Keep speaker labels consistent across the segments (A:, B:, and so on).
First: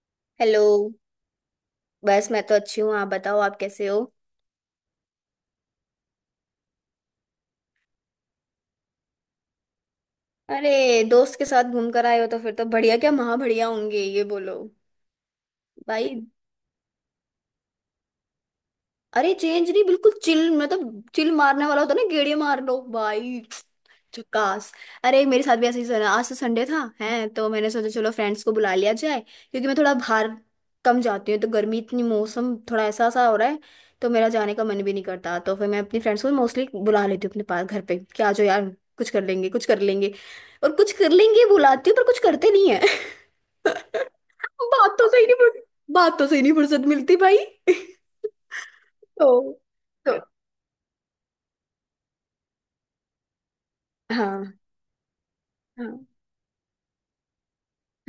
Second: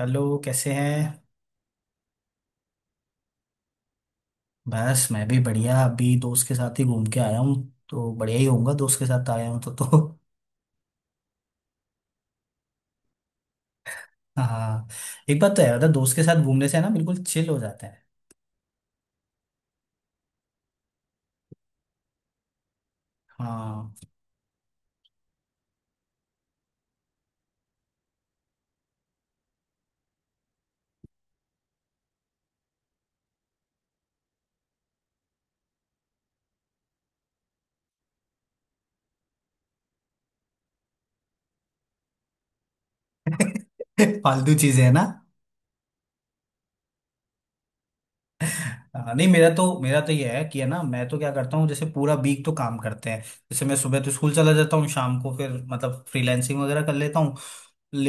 A: Hello,
B: hello.
A: कैसे हैं।
B: बस मैं तो अच्छी हूँ, आप बताओ आप कैसे हो?
A: बस मैं भी बढ़िया, अभी दोस्त के साथ ही घूम के आया हूँ। तो बढ़िया ही होऊंगा, दोस्त के साथ आया हूँ तो।
B: अरे दोस्त के साथ घूम कर आए हो तो फिर तो बढ़िया क्या, महा बढ़िया होंगे, ये बोलो
A: हाँ। एक बात तो है, मतलब दोस्त के
B: भाई।
A: साथ घूमने से है ना, बिल्कुल चिल हो जाता है।
B: अरे चेंज नहीं, बिल्कुल चिल, मतलब चिल मारने वाला होता है ना, गेड़िया मार लो भाई।
A: हाँ।
B: झकास। अरे मेरे साथ भी ऐसे ही सर, आज तो संडे था है तो मैंने सोचा चलो फ्रेंड्स को बुला लिया जाए, क्योंकि मैं थोड़ा बाहर कम जाती हूँ, तो गर्मी इतनी, मौसम थोड़ा ऐसा सा हो रहा है, तो मेरा जाने का मन भी नहीं करता, तो फिर मैं अपनी फ्रेंड्स को मोस्टली बुला लेती हूँ अपने पास घर पे कि आ जाओ यार, कुछ कर लेंगे कुछ कर लेंगे। और कुछ कर लेंगे बुलाती हूँ, पर कुछ करते नहीं है।
A: फालतू चीजें है ना।
B: बातों से ही नहीं फुर्सत- बातों से ही नहीं फुर्सत मिलती भाई।
A: हाँ, नहीं,
B: तो
A: मेरा तो
B: तो
A: ये है कि है ना, मैं तो क्या करता हूँ, जैसे पूरा वीक तो काम करते हैं। जैसे मैं सुबह तो
B: हाँ
A: स्कूल चला
B: हाँ।
A: जाता हूँ, शाम को फिर मतलब फ्रीलैंसिंग वगैरह कर लेता हूँ,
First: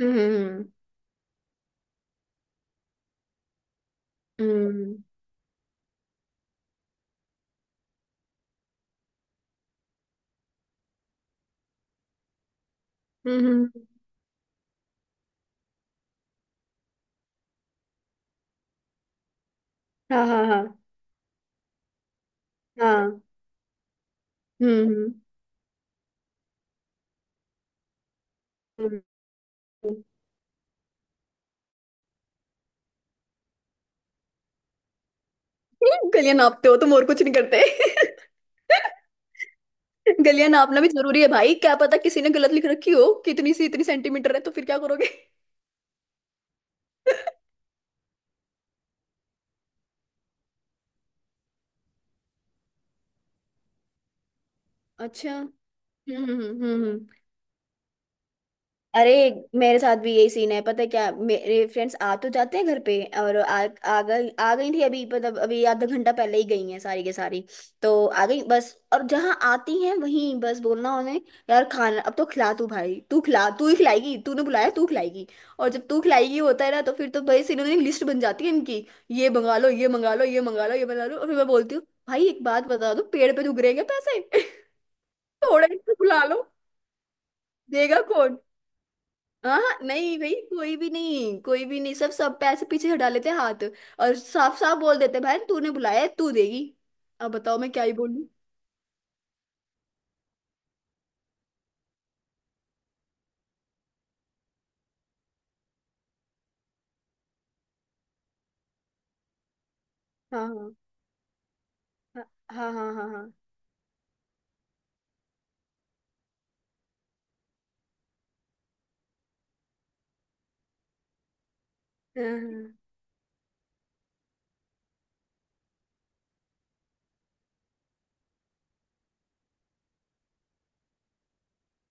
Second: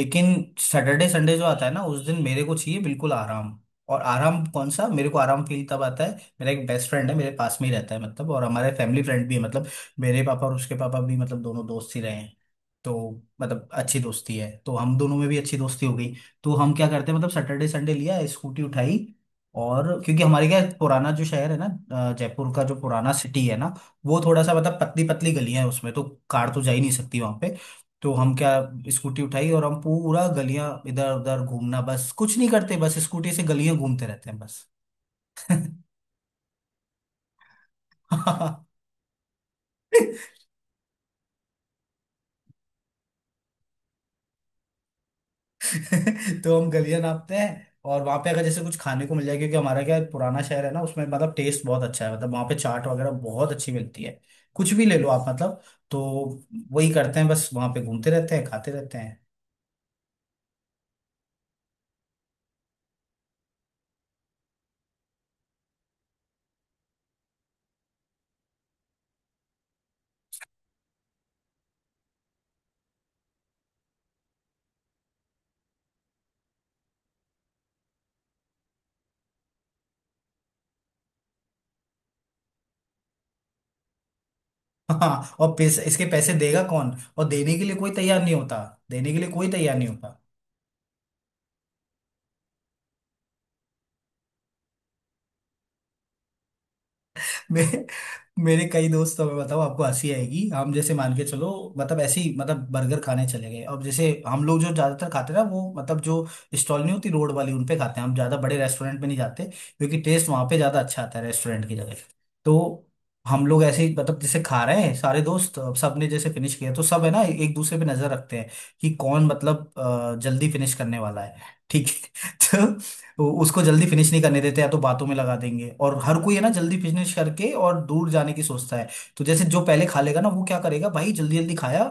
B: हम्म।
A: सैटरडे संडे जो आता है ना, उस दिन मेरे को चाहिए बिल्कुल आराम। और आराम कौन सा,
B: हम्म
A: मेरे को आराम फील तब आता है। मेरा एक बेस्ट फ्रेंड है, मेरे पास में ही रहता है मतलब, और हमारे फैमिली फ्रेंड भी है मतलब, मेरे पापा और उसके पापा भी, मतलब दोनों दोस्त ही रहे हैं, तो
B: हम्म,
A: मतलब
B: हम्म,
A: अच्छी दोस्ती है, तो हम दोनों में भी अच्छी दोस्ती हो गई। तो हम क्या करते हैं, मतलब सैटरडे संडे लिया स्कूटी उठाई। और क्योंकि
B: हाँ हाँ
A: हमारे क्या
B: हाँ
A: है, पुराना जो शहर है ना, जयपुर का जो पुराना
B: हाँ।
A: सिटी है ना, वो थोड़ा सा मतलब पतली
B: हम्म
A: पतली गलियां है उसमें, तो कार तो जा ही नहीं सकती वहां पे। तो हम क्या,
B: हम्म
A: स्कूटी उठाई और हम
B: हम्म।
A: पूरा गलियां इधर उधर घूमना, बस कुछ नहीं करते, बस स्कूटी से गलियां घूमते रहते हैं, बस।
B: गलियां नापते हो तुम और कुछ नहीं करते। गलियां नापना भी जरूरी है भाई, क्या पता किसी ने गलत लिख रखी हो कितनी सी, इतनी सेंटीमीटर है तो फिर क्या करोगे?
A: तो हम गलियां नापते हैं, और वहां पे अगर जैसे कुछ खाने को मिल जाए, क्योंकि हमारा क्या है, पुराना शहर है ना, उसमें मतलब टेस्ट बहुत अच्छा है, मतलब वहां पे चाट वगैरह बहुत अच्छी मिलती है। कुछ भी ले लो आप
B: अच्छा।
A: मतलब, तो
B: हम्म।
A: वही
B: हम्म।
A: करते हैं, बस वहां पे घूमते रहते हैं, खाते रहते
B: अरे
A: हैं।
B: मेरे साथ भी यही सीन है, पता है क्या, मेरे फ्रेंड्स आ तो जाते हैं घर पे। और आ आ गई थी अभी, मतलब अभी आधा घंटा पहले ही गई हैं सारी के सारी। तो आ गई बस, और जहाँ आती हैं वहीं बस बोलना उन्हें, यार खाना अब तो खिला, तू भाई तू खिला, तू ही खिलाएगी, तूने बुलाया तू खिलाएगी। और जब तू खिलाएगी होता है ना, तो फिर तो भाई सीनों की लिस्ट बन जाती है इनकी। ये मंगा लो ये मंगा लो ये मंगा लो ये मंगा लो, और फिर मैं बोलती हूँ भाई एक बात बता दो, पेड़ पे उग रहे हैं क्या पैसे?
A: हाँ, और
B: थोड़ा
A: पैसे,
B: इनको
A: इसके
B: बुला
A: पैसे
B: लो।
A: देगा कौन। और देने के लिए कोई
B: देगा
A: तैयार नहीं
B: कौन?
A: होता। देने के लिए कोई
B: हाँ
A: तैयार
B: हाँ,
A: नहीं होता।
B: नहीं भाई, कोई भी नहीं, कोई भी नहीं, सब सब पैसे पीछे हटा लेते हैं हाथ। और साफ साफ बोल देते हैं, भाई तूने बुलाया है तू देगी। अब बताओ मैं क्या
A: मेरे
B: ही बोलूं।
A: मेरे कई दोस्त, तो मैं बताऊँ आपको हंसी आएगी, हम जैसे मान के चलो। मतलब ऐसे ही मतलब बर्गर खाने चले गए, अब जैसे हम लोग जो ज्यादातर खाते हैं ना, वो मतलब जो स्टॉल नहीं होती रोड वाली, उन पे खाते हैं, हम ज्यादा बड़े रेस्टोरेंट में नहीं जाते, क्योंकि टेस्ट वहां
B: हाँ
A: पे
B: हाँ
A: ज्यादा अच्छा आता है रेस्टोरेंट की जगह।
B: हाँ हाँ।
A: तो
B: हाँ हाँ हाँ
A: हम लोग ऐसे ही, मतलब जैसे खा रहे हैं सारे दोस्त, अब सबने जैसे फिनिश किया, तो सब है ना एक दूसरे पे नजर रखते हैं, कि कौन मतलब जल्दी फिनिश करने वाला है, ठीक
B: हाँ,
A: है।
B: हाँ।
A: तो उसको जल्दी फिनिश नहीं करने देते, या तो बातों में लगा देंगे, और हर कोई है ना जल्दी फिनिश करके और दूर जाने की सोचता है। तो जैसे जो पहले खा लेगा ना, वो क्या करेगा भाई, जल्दी जल्दी खाया,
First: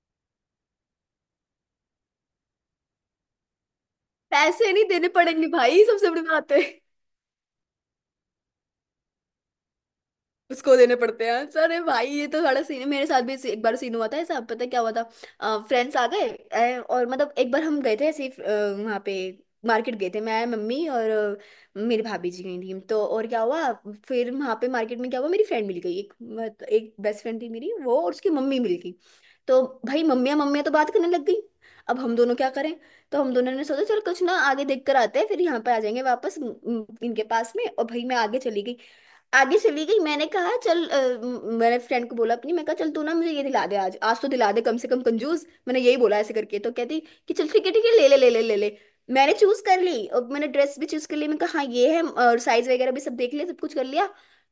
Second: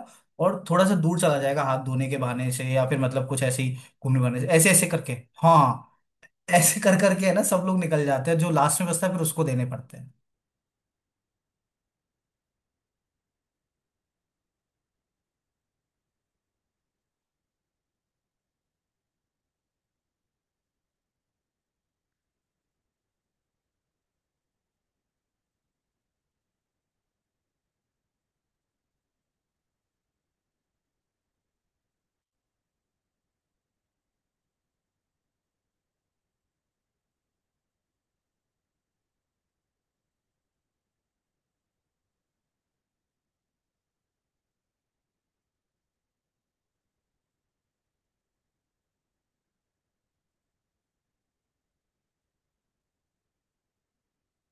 A: और थोड़ा सा दूर चला जाएगा हाथ धोने के बहाने से, या फिर मतलब कुछ ऐसे ही, घूमने बहाने से, ऐसे
B: पैसे नहीं
A: ऐसे
B: देने
A: करके।
B: पड़ेंगे भाई,
A: हाँ।
B: सबसे बड़ी बात है।
A: ऐसे कर करके है ना, सब लोग निकल जाते हैं, जो लास्ट में बचता है फिर उसको देने पड़ते हैं।
B: उसको देने पड़ते हैं। तो अरे भाई ये तो बड़ा सीन है, मेरे साथ भी एक बार सीन हुआ था ऐसा, पता है क्या हुआ था? फ्रेंड्स आ गए, और मतलब एक बार हम गए थे ऐसे ही, वहाँ पे मार्केट गए थे, मैं मम्मी और मेरी भाभी जी गई थी। तो और क्या हुआ, फिर वहाँ पे मार्केट में क्या हुआ, मेरी फ्रेंड मिल गई एक, एक बेस्ट फ्रेंड थी मेरी वो, और उसकी मम्मी मिल गई। तो भाई मम्मियाँ मम्मियाँ तो बात करने लग गई। अब हम दोनों क्या करें? तो हम दोनों ने सोचा चल कुछ ना आगे देख कर आते हैं, फिर यहाँ पे आ जाएंगे वापस इनके पास में। और भाई मैं आगे चली गई, आगे चली गई। मैंने कहा चल, मैंने फ्रेंड को बोला अपनी, मैं कहा चल तू ना मुझे ये दिला दे आज, आज तो दिला दे कम से कम कंजूस। मैंने यही बोला ऐसे करके, तो कहती कि चल ठीक है ठीक है, ले ले ले ले ले ले। मैंने चूज कर ली, और मैंने ड्रेस भी चूज कर ली, मैं कहा हाँ ये है, और साइज वगैरह भी सब देख लिया, सब कुछ कर लिया।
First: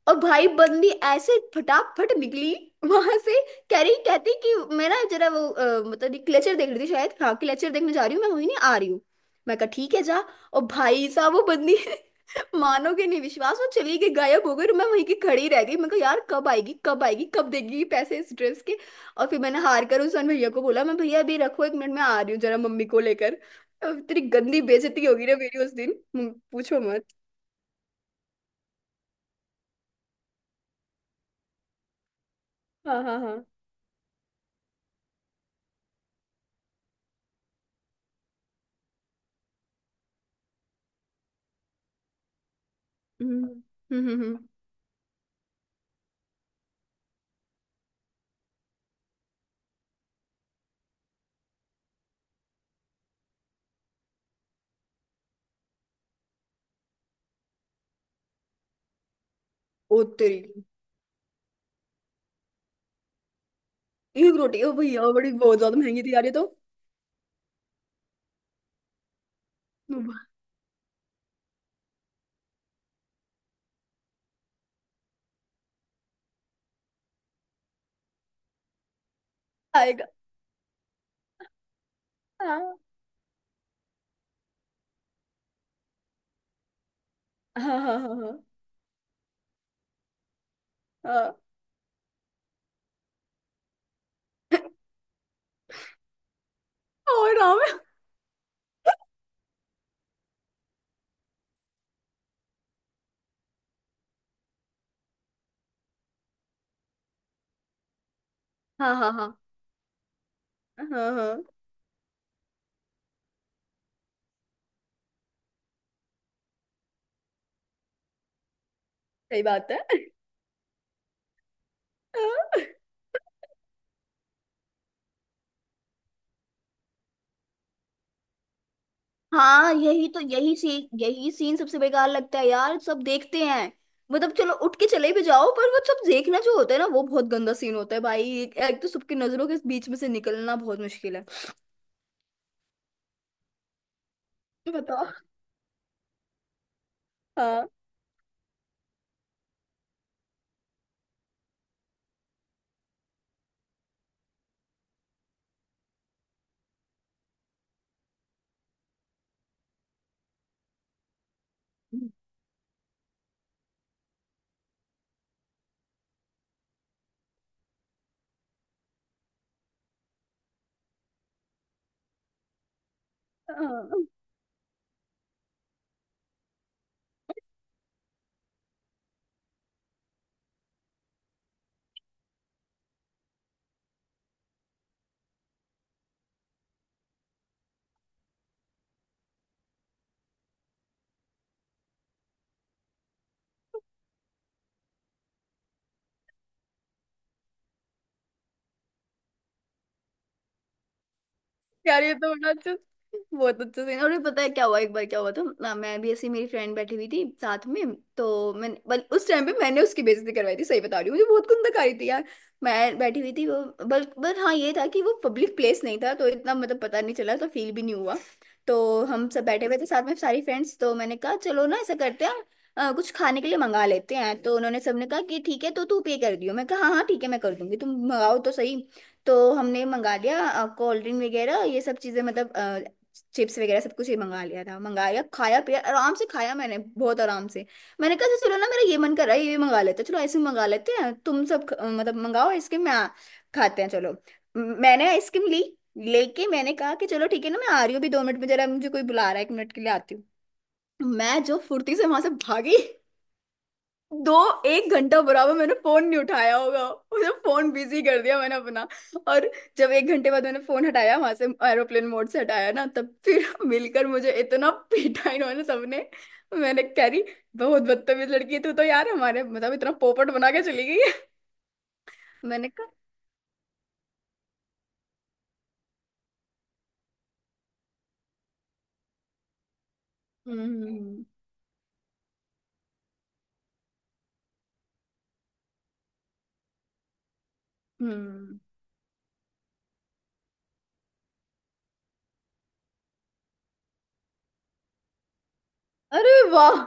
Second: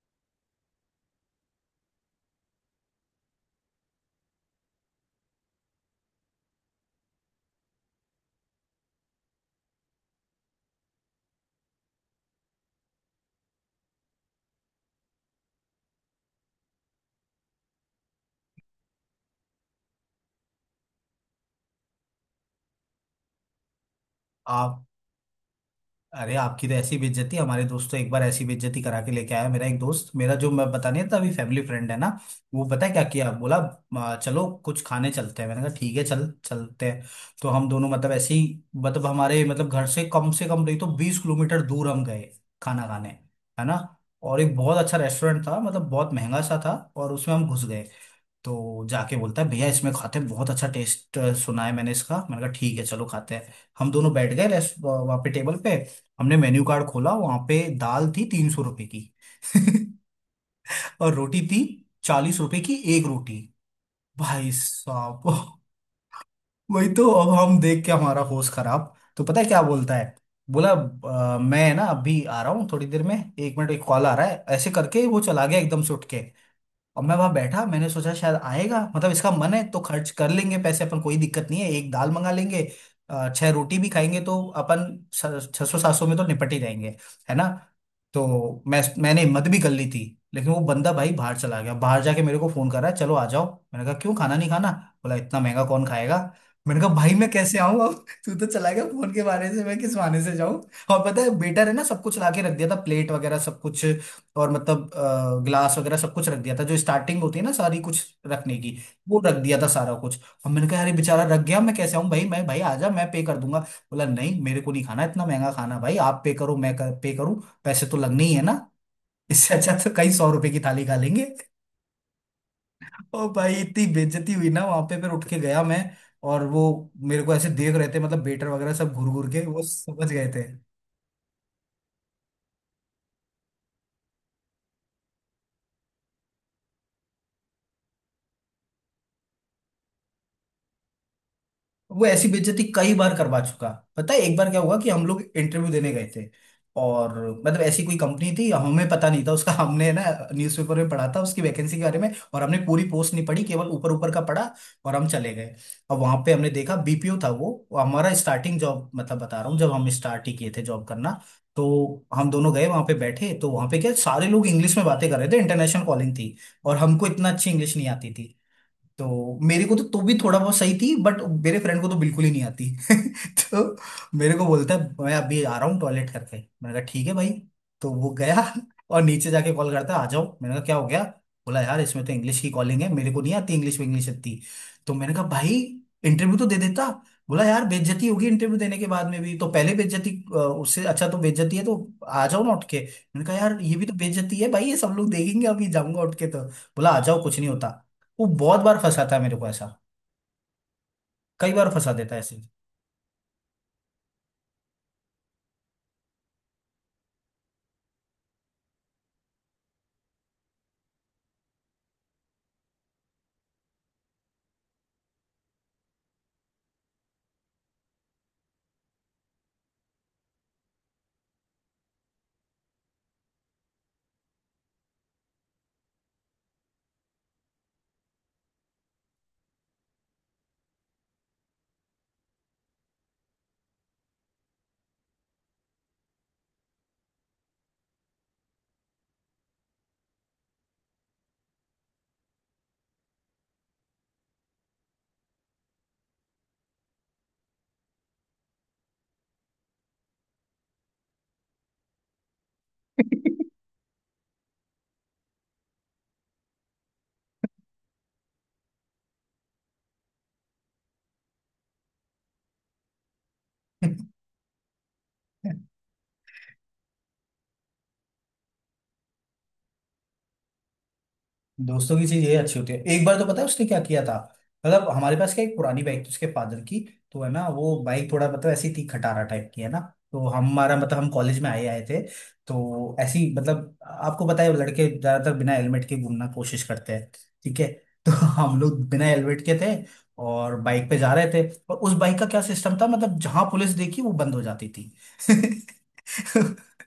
B: और भाई बंदी ऐसे फटाफट निकली वहां से, कह रही कहती कि मेरा जरा वो, मतलब क्लेचर देख रही थी शायद, हाँ क्लेचर देखने जा रही हूँ मैं, वहीं नहीं आ रही हूँ। मैं कहा ठीक है जा। और भाई साहब वो बंदी, मानोगे नहीं विश्वास, वो चली गई, गायब हो गई, और मैं वहीं की खड़ी रह गई। मैं कहा यार कब आएगी कब आएगी, कब देगी ये पैसे इस ड्रेस के। और फिर मैंने हार कर उस भैया को बोला, मैं भैया अभी रखो, एक मिनट में आ रही हूँ जरा मम्मी को लेकर। अब तेरी गंदी
A: आप,
B: बेइज्जती होगी ना मेरी उस दिन।
A: अरे, आपकी तो
B: पूछो
A: ऐसी
B: मत।
A: बेइज्जती, हमारे दोस्त तो एक बार ऐसी बेइज्जती करा के लेके आया, मेरा एक दोस्त, मेरा जो मैं बता नहीं था अभी, फैमिली फ्रेंड है ना। वो पता है
B: हाँ
A: क्या
B: हाँ
A: किया,
B: हाँ।
A: बोला, "आ, चलो कुछ खाने चलते हैं, मैंने कहा ठीक है चल चलते हैं। तो हम दोनों मतलब ऐसे ही, मतलब हमारे मतलब घर से कम नहीं तो 20 किलोमीटर दूर हम गए, खाना खाने।
B: हम्म
A: है ना।
B: हम्म हम्म
A: और
B: हम्म।
A: एक बहुत अच्छा रेस्टोरेंट था, मतलब बहुत महंगा सा था, और उसमें हम घुस गए। तो जाके बोलता है, भैया इसमें खाते हैं, बहुत अच्छा टेस्ट सुना है मैंने इसका, मैंने कहा ठीक है चलो खाते हैं। हम दोनों बैठ गए, रेस्ट, वहाँ पे टेबल पे। हमने मेन्यू कार्ड खोला, वहाँ पे दाल थी 300 रुपए की।
B: ओ तेरी।
A: और रोटी थी, 40 रुपए की एक रोटी।
B: एक
A: भाई
B: रोटी, ओ भैया
A: साहब,
B: बड़ी बहुत ज्यादा महंगी थी यार ये तो।
A: वही तो, अब हम देख के हमारा होश खराब, तो पता है क्या बोलता
B: हम्म,
A: है। बोला, मैं ना अभी आ रहा हूँ थोड़ी देर में, एक मिनट, एक कॉल आ रहा है, ऐसे करके वो चला गया एकदम से उठ के। और मैं वहां बैठा, मैंने सोचा शायद आएगा, मतलब इसका मन है तो
B: आएगा।
A: खर्च कर लेंगे पैसे अपन, कोई दिक्कत नहीं है, एक दाल मंगा लेंगे।
B: हाँ
A: छह रोटी भी खाएंगे तो अपन, 600-700 में तो निपट ही जाएंगे, है ना।
B: हाँ हाँ हाँ
A: तो
B: हाँ
A: मैंने हिम्मत भी कर ली थी। लेकिन वो बंदा भाई बाहर
B: हाँ,
A: चला गया, बाहर जाके मेरे को फोन कर रहा है, चलो आ जाओ। मैंने कहा क्यों, खाना नहीं खाना। बोला, इतना महंगा कौन खाएगा। मैंने कहा भाई मैं
B: और
A: कैसे
B: हाँ
A: आऊं अब, तू तो चला गया फोन के बहाने से, मैं किस बहाने से जाऊं। और पता है बेटर, है ना, सब कुछ ला के रख दिया था, प्लेट वगैरह सब कुछ। और मतलब ग्लास वगैरह सब कुछ रख दिया था, जो स्टार्टिंग होती है ना सारी कुछ रखने की।
B: हाँ
A: वो रख
B: हाँ
A: दिया था सारा कुछ। और मैंने कहा
B: हाँ
A: अरे,
B: हाँ
A: बेचारा रख
B: हाँ,
A: गया, मैं कैसे आऊं भाई, मैं भाई आ जा, मैं पे कर दूंगा। बोला नहीं, मेरे को नहीं खाना इतना महंगा खाना, भाई आप पे करो, मैं कर, पे करूं। पैसे तो लगने ही है ना।
B: सही
A: इससे
B: बात
A: अच्छा
B: है।
A: तो कई सौ रुपए की थाली खा लेंगे।
B: हाँ।
A: और भाई इतनी बेइज्जती हुई ना वहां पे, फिर उठ के गया मैं। और वो मेरे को ऐसे देख रहे थे, मतलब वेटर वगैरह, सब घूर घूर के, वो
B: हाँ यही
A: समझ
B: तो,
A: गए थे।
B: यही सीन, यही सीन सबसे बेकार लगता है यार, सब देखते हैं। मतलब चलो उठ के चले भी जाओ, पर वो सब देखना जो होता है ना, वो बहुत गंदा सीन होता है भाई, एक तो सबकी नजरों के बीच में से निकलना बहुत मुश्किल है।
A: वो ऐसी बेइज्जती कई बार करवा चुका। पता है एक बार क्या हुआ, कि हम
B: बताओ।
A: लोग इंटरव्यू देने गए थे। और मतलब
B: हाँ
A: ऐसी कोई कंपनी थी, हमें पता नहीं था उसका, हमने ना न्यूज़पेपर में पढ़ा था उसकी वैकेंसी के बारे में, और हमने पूरी पोस्ट नहीं पढ़ी, केवल ऊपर ऊपर का पढ़ा, और हम चले गए। अब वहां पे हमने देखा बीपीओ था, वो हमारा स्टार्टिंग जॉब, मतलब बता रहा हूँ जब हम स्टार्ट ही किए थे जॉब करना। तो हम दोनों गए वहां पे, बैठे तो वहां पे क्या, सारे लोग इंग्लिश में बातें कर रहे थे, इंटरनेशनल कॉलिंग थी। और हमको इतना अच्छी इंग्लिश नहीं आती थी। तो मेरे को तो भी थोड़ा बहुत सही थी, बट मेरे फ्रेंड को तो बिल्कुल ही नहीं आती। तो
B: हाँ।
A: मेरे को बोलता है, मैं अभी आ रहा हूँ टॉयलेट करके। मैंने कहा ठीक है भाई। तो वो गया। और नीचे जाके कॉल करता है आ जाओ, मैंने कहा क्या हो गया। बोला यार, इसमें तो इंग्लिश की कॉलिंग है, मेरे को नहीं आती इंग्लिश, में इंग्लिश आती। तो मैंने कहा भाई, इंटरव्यू तो दे देता। बोला यार, बेइज्जती होगी इंटरव्यू देने के बाद में भी, तो पहले बेइज्जती। उससे अच्छा तो बेइज्जती है, तो आ जाओ ना उठ के, मैंने कहा यार ये भी तो बेइज्जती है भाई, ये सब लोग देखेंगे अभी जाऊंगा उठ के, तो बोला आ जाओ, कुछ नहीं होता। वो बहुत बार फंसाता है मेरे को ऐसा। कई बार फंसा
B: यार ये
A: देता है
B: तो
A: ऐसे।
B: बड़ा अच्छा, बहुत अच्छा सीन। और ये पता है क्या हुआ, एक बार क्या हुआ था ना, मैं भी ऐसी, मेरी फ्रेंड बैठी हुई थी साथ में, तो मैंने बल उस टाइम पे मैंने उसकी बेइज्जती करवाई थी। सही बता रही हूँ, मुझे बहुत कुंदक आ रही थी यार। मैं बैठी हुई थी वो बल बट हाँ, ये था कि वो पब्लिक प्लेस नहीं था तो इतना मतलब पता नहीं चला, तो फील भी नहीं हुआ। तो हम सब बैठे हुए थे साथ में सारी फ्रेंड्स, तो मैंने कहा चलो ना ऐसा करते हैं, कुछ खाने के लिए मंगा लेते हैं। तो उन्होंने सबने कहा कि ठीक है, तो तू पे कर दियो। मैं कहा हाँ हाँ ठीक है मैं कर दूंगी, तुम मंगाओ तो सही। तो हमने मंगा लिया कोल्ड ड्रिंक वगैरह ये सब चीजें, मतलब चिप्स वगैरह सब कुछ ही मंगा लिया था। मंगाया खाया पिया आराम से, खाया मैंने बहुत आराम से। मैंने कहा "अच्छा, चलो ना मेरा ये मन कर रहा है ये भी मंगा लेते हैं, चलो आइसक्रीम मंगा लेते हैं, तुम सब मतलब मंगाओ आइसक्रीम, मैं खाते हैं चलो, मैंने आइसक्रीम ली, लेके मैंने कहा कि चलो ठीक है ना, मैं आ रही हूँ अभी दो मिनट में, जरा मुझे कोई बुला रहा है, एक मिनट के लिए आती हूँ। मैं जो फुर्ती से वहां से भागी, दो एक घंटा बराबर मैंने फोन नहीं उठाया होगा, उसे फोन बिजी कर दिया मैंने अपना। और जब एक घंटे बाद मैंने फोन हटाया वहां से, एरोप्लेन मोड से हटाया ना, तब फिर मिलकर मुझे इतना पीटा इन्होंने सबने। मैंने कह रही, बहुत बदतमीज लड़की है तू तो यार, हमारे मतलब इतना पोपट बना के चली गई है।
A: दोस्तों की चीज ये अच्छी
B: मैंने
A: होती है,
B: कहा।
A: एक बार तो पता है उसने क्या किया था। मतलब हमारे पास क्या, एक पुरानी बाइक थी उसके फादर की। तो है ना, वो बाइक थोड़ा मतलब ऐसी थी, खटारा टाइप की है ना। तो हमारा मतलब हम
B: हम्म
A: कॉलेज में आए आए थे। तो ऐसी, मतलब आपको पता है लड़के ज्यादातर बिना हेलमेट के घूमना कोशिश करते हैं, ठीक है। तो
B: हम्म
A: हम
B: हम्म।"
A: लोग बिना हेलमेट के थे, और बाइक पे जा रहे थे, और उस बाइक का क्या सिस्टम था, मतलब जहां पुलिस देखी वो बंद हो जाती थी।
B: अरे वाह।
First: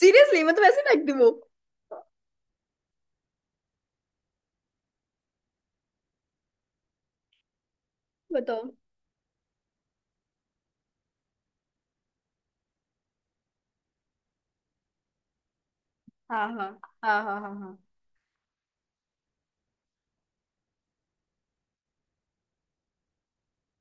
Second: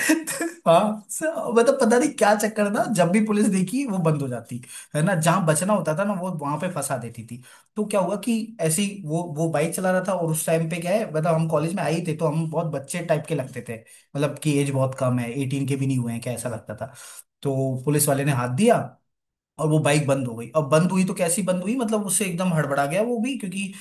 B: सीरियसली, मतलब
A: हाँ।
B: ऐसे फेंक दी वो।
A: मतलब पता नहीं क्या चक्कर था, जब भी पुलिस देखी वो बंद हो जाती, है ना, जहां बचना होता था ना, वो वहां पे फंसा देती थी। तो क्या हुआ कि
B: बताओ।
A: ऐसी वो बाइक चला रहा था, और उस टाइम पे क्या है, मतलब हम कॉलेज में आए ही थे तो हम बहुत बच्चे टाइप के लगते थे। मतलब कि एज बहुत कम है, 18 के भी नहीं हुए हैं, क्या
B: हाँ
A: ऐसा
B: हाँ
A: लगता था।
B: हाँ हाँ हाँ हाँ।
A: तो पुलिस वाले ने हाथ दिया। और वो बाइक बंद हो गई, अब बंद हुई तो कैसी बंद हुई, मतलब उससे एकदम हड़बड़ा गया वो भी, क्योंकि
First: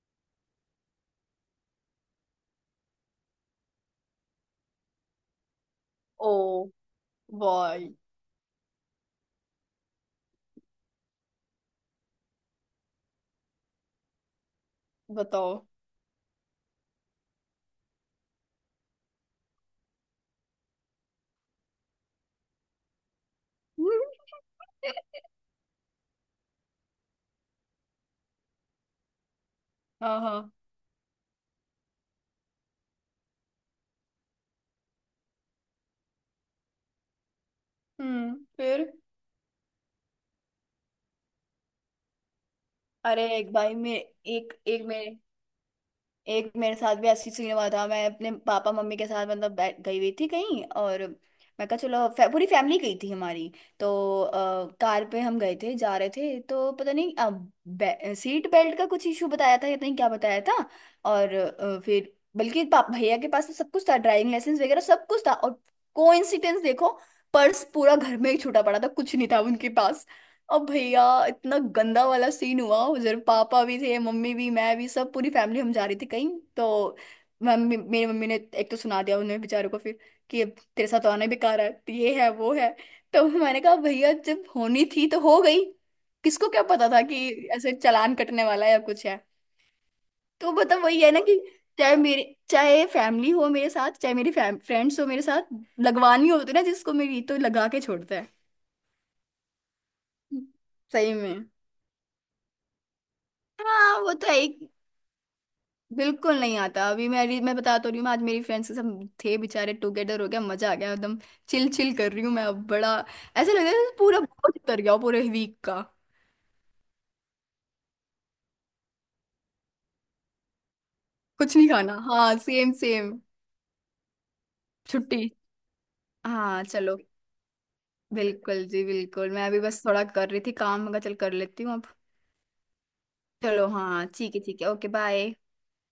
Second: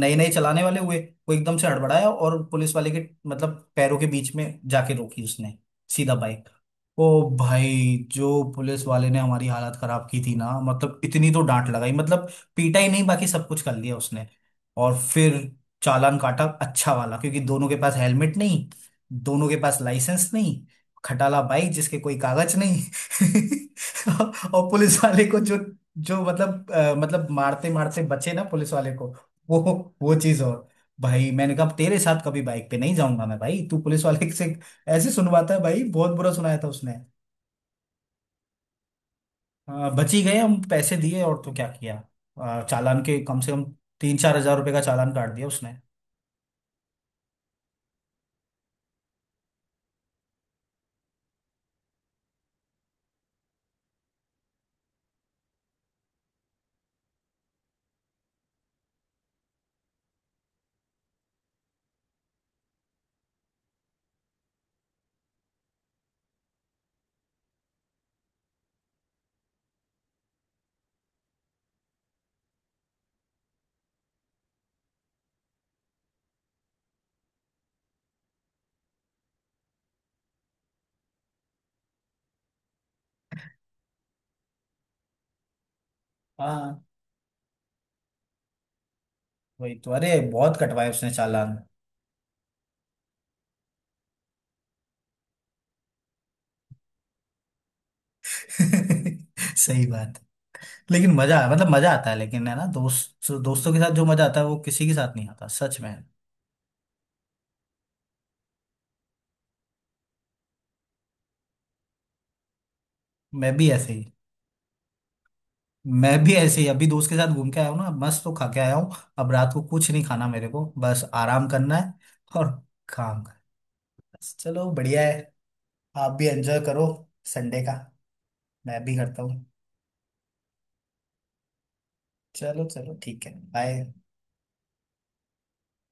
A: नए नए चलाने वाले हुए। वो एकदम से हड़बड़ाया, और पुलिस वाले के मतलब पैरों के बीच में जाके रोकी उसने, सीधा बाइक।
B: Oh
A: oh
B: boy.
A: भाई, जो पुलिस वाले ने हमारी हालत खराब की थी ना, मतलब इतनी तो डांट लगाई मतलब, पीटा ही नहीं, बाकी सब कुछ कर लिया उसने। और फिर
B: बताओ।
A: चालान काटा अच्छा वाला, क्योंकि दोनों के पास हेलमेट नहीं, दोनों के पास लाइसेंस नहीं, खटाला बाइक जिसके कोई कागज नहीं। तो और पुलिस वाले को जो जो मतलब मतलब मारते मारते बचे ना पुलिस वाले को, वो वो
B: हाँ
A: चीज
B: हाँ।
A: और भाई मैंने कहा तेरे साथ कभी बाइक पे नहीं जाऊंगा मैं भाई, तू पुलिस वाले से ऐसे सुनवाता है भाई, बहुत बुरा सुनाया था उसने।
B: हम्म। फिर
A: बच ही गए हम, पैसे दिए, और तो क्या किया, चालान के
B: अरे
A: कम से
B: एक
A: कम
B: भाई मैं
A: तीन चार
B: एक
A: हजार रुपए का चालान काट दिया उसने।
B: एक मेरे साथ भी ऐसी सीन हुआ था। मैं अपने पापा मम्मी के साथ मतलब गई हुई थी कहीं और, मैं कहा चलो पूरी फैमिली गई थी हमारी। तो कार पे हम गए थे, जा रहे थे तो पता नहीं सीट बेल्ट का कुछ इशू बताया था या नहीं क्या बताया था। और फिर बल्कि पाप भैया के पास तो सब कुछ था, ड्राइविंग लाइसेंस वगैरह सब कुछ था, और कोइंसिडेंस देखो, पर्स पूरा घर में ही छूटा पड़ा था, कुछ नहीं था उनके पास। अब भैया इतना गंदा वाला सीन हुआ, उधर पापा भी थे मम्मी भी मैं भी, सब पूरी फैमिली हम जा रही थी कहीं। तो मम्मी मेरी मम्मी ने एक तो सुना दिया उन्हें बेचारों को, फिर कि अब तेरे साथ तो आना ही बेकार है, तो ये है वो है। तो मैंने कहा भैया, जब होनी थी तो हो गई, किसको क्या
A: हाँ,
B: पता था कि ऐसे चालान कटने वाला है या कुछ है।
A: वही तो, अरे
B: तो
A: बहुत
B: मतलब
A: कटवाए
B: वही
A: उसने
B: है ना कि
A: चालान।
B: चाहे मेरे चाहे फैमिली हो मेरे साथ, चाहे मेरी फ्रेंड्स हो मेरे साथ, लगवानी होती है ना जिसको, मेरी तो लगा के छोड़ता है।
A: सही बात। लेकिन
B: सही
A: मजा,
B: में।
A: मतलब मजा आता है लेकिन है ना, दोस्त दोस्तों के साथ
B: हाँ
A: जो
B: वो
A: मजा
B: तो है
A: आता है वो
B: ही।
A: किसी के साथ नहीं आता सच में।
B: बिल्कुल नहीं आता, अभी मेरी, मैं बता तो रही हूँ, मैं आज मेरी फ्रेंड्स के साथ थे बेचारे, टुगेदर हो गया, मजा आ गया एकदम, चिल चिल कर रही हूँ मैं, अब बड़ा ऐसा
A: मैं
B: लग रहा
A: भी
B: है
A: ऐसे
B: जैसे
A: ही।
B: पूरा बोझ उतर गया हो पूरे वीक का।
A: अभी दोस्त के साथ घूम के आया हूँ ना, मस्त तो खा के आया हूँ। अब रात को कुछ नहीं खाना मेरे को, बस आराम
B: कुछ नहीं
A: करना है,
B: खाना, हाँ
A: और
B: सेम सेम।
A: काम करना है, चलो बढ़िया है।
B: छुट्टी।
A: आप भी एंजॉय
B: हाँ
A: करो
B: चलो।
A: संडे का।
B: बिल्कुल जी
A: मैं भी करता
B: बिल्कुल,
A: हूँ,
B: मैं अभी बस थोड़ा कर रही थी काम, मैं कहा चल कर लेती हूँ अब।
A: चलो चलो ठीक है
B: चलो
A: बाय।
B: हाँ ठीक है ठीक है, ओके बाय।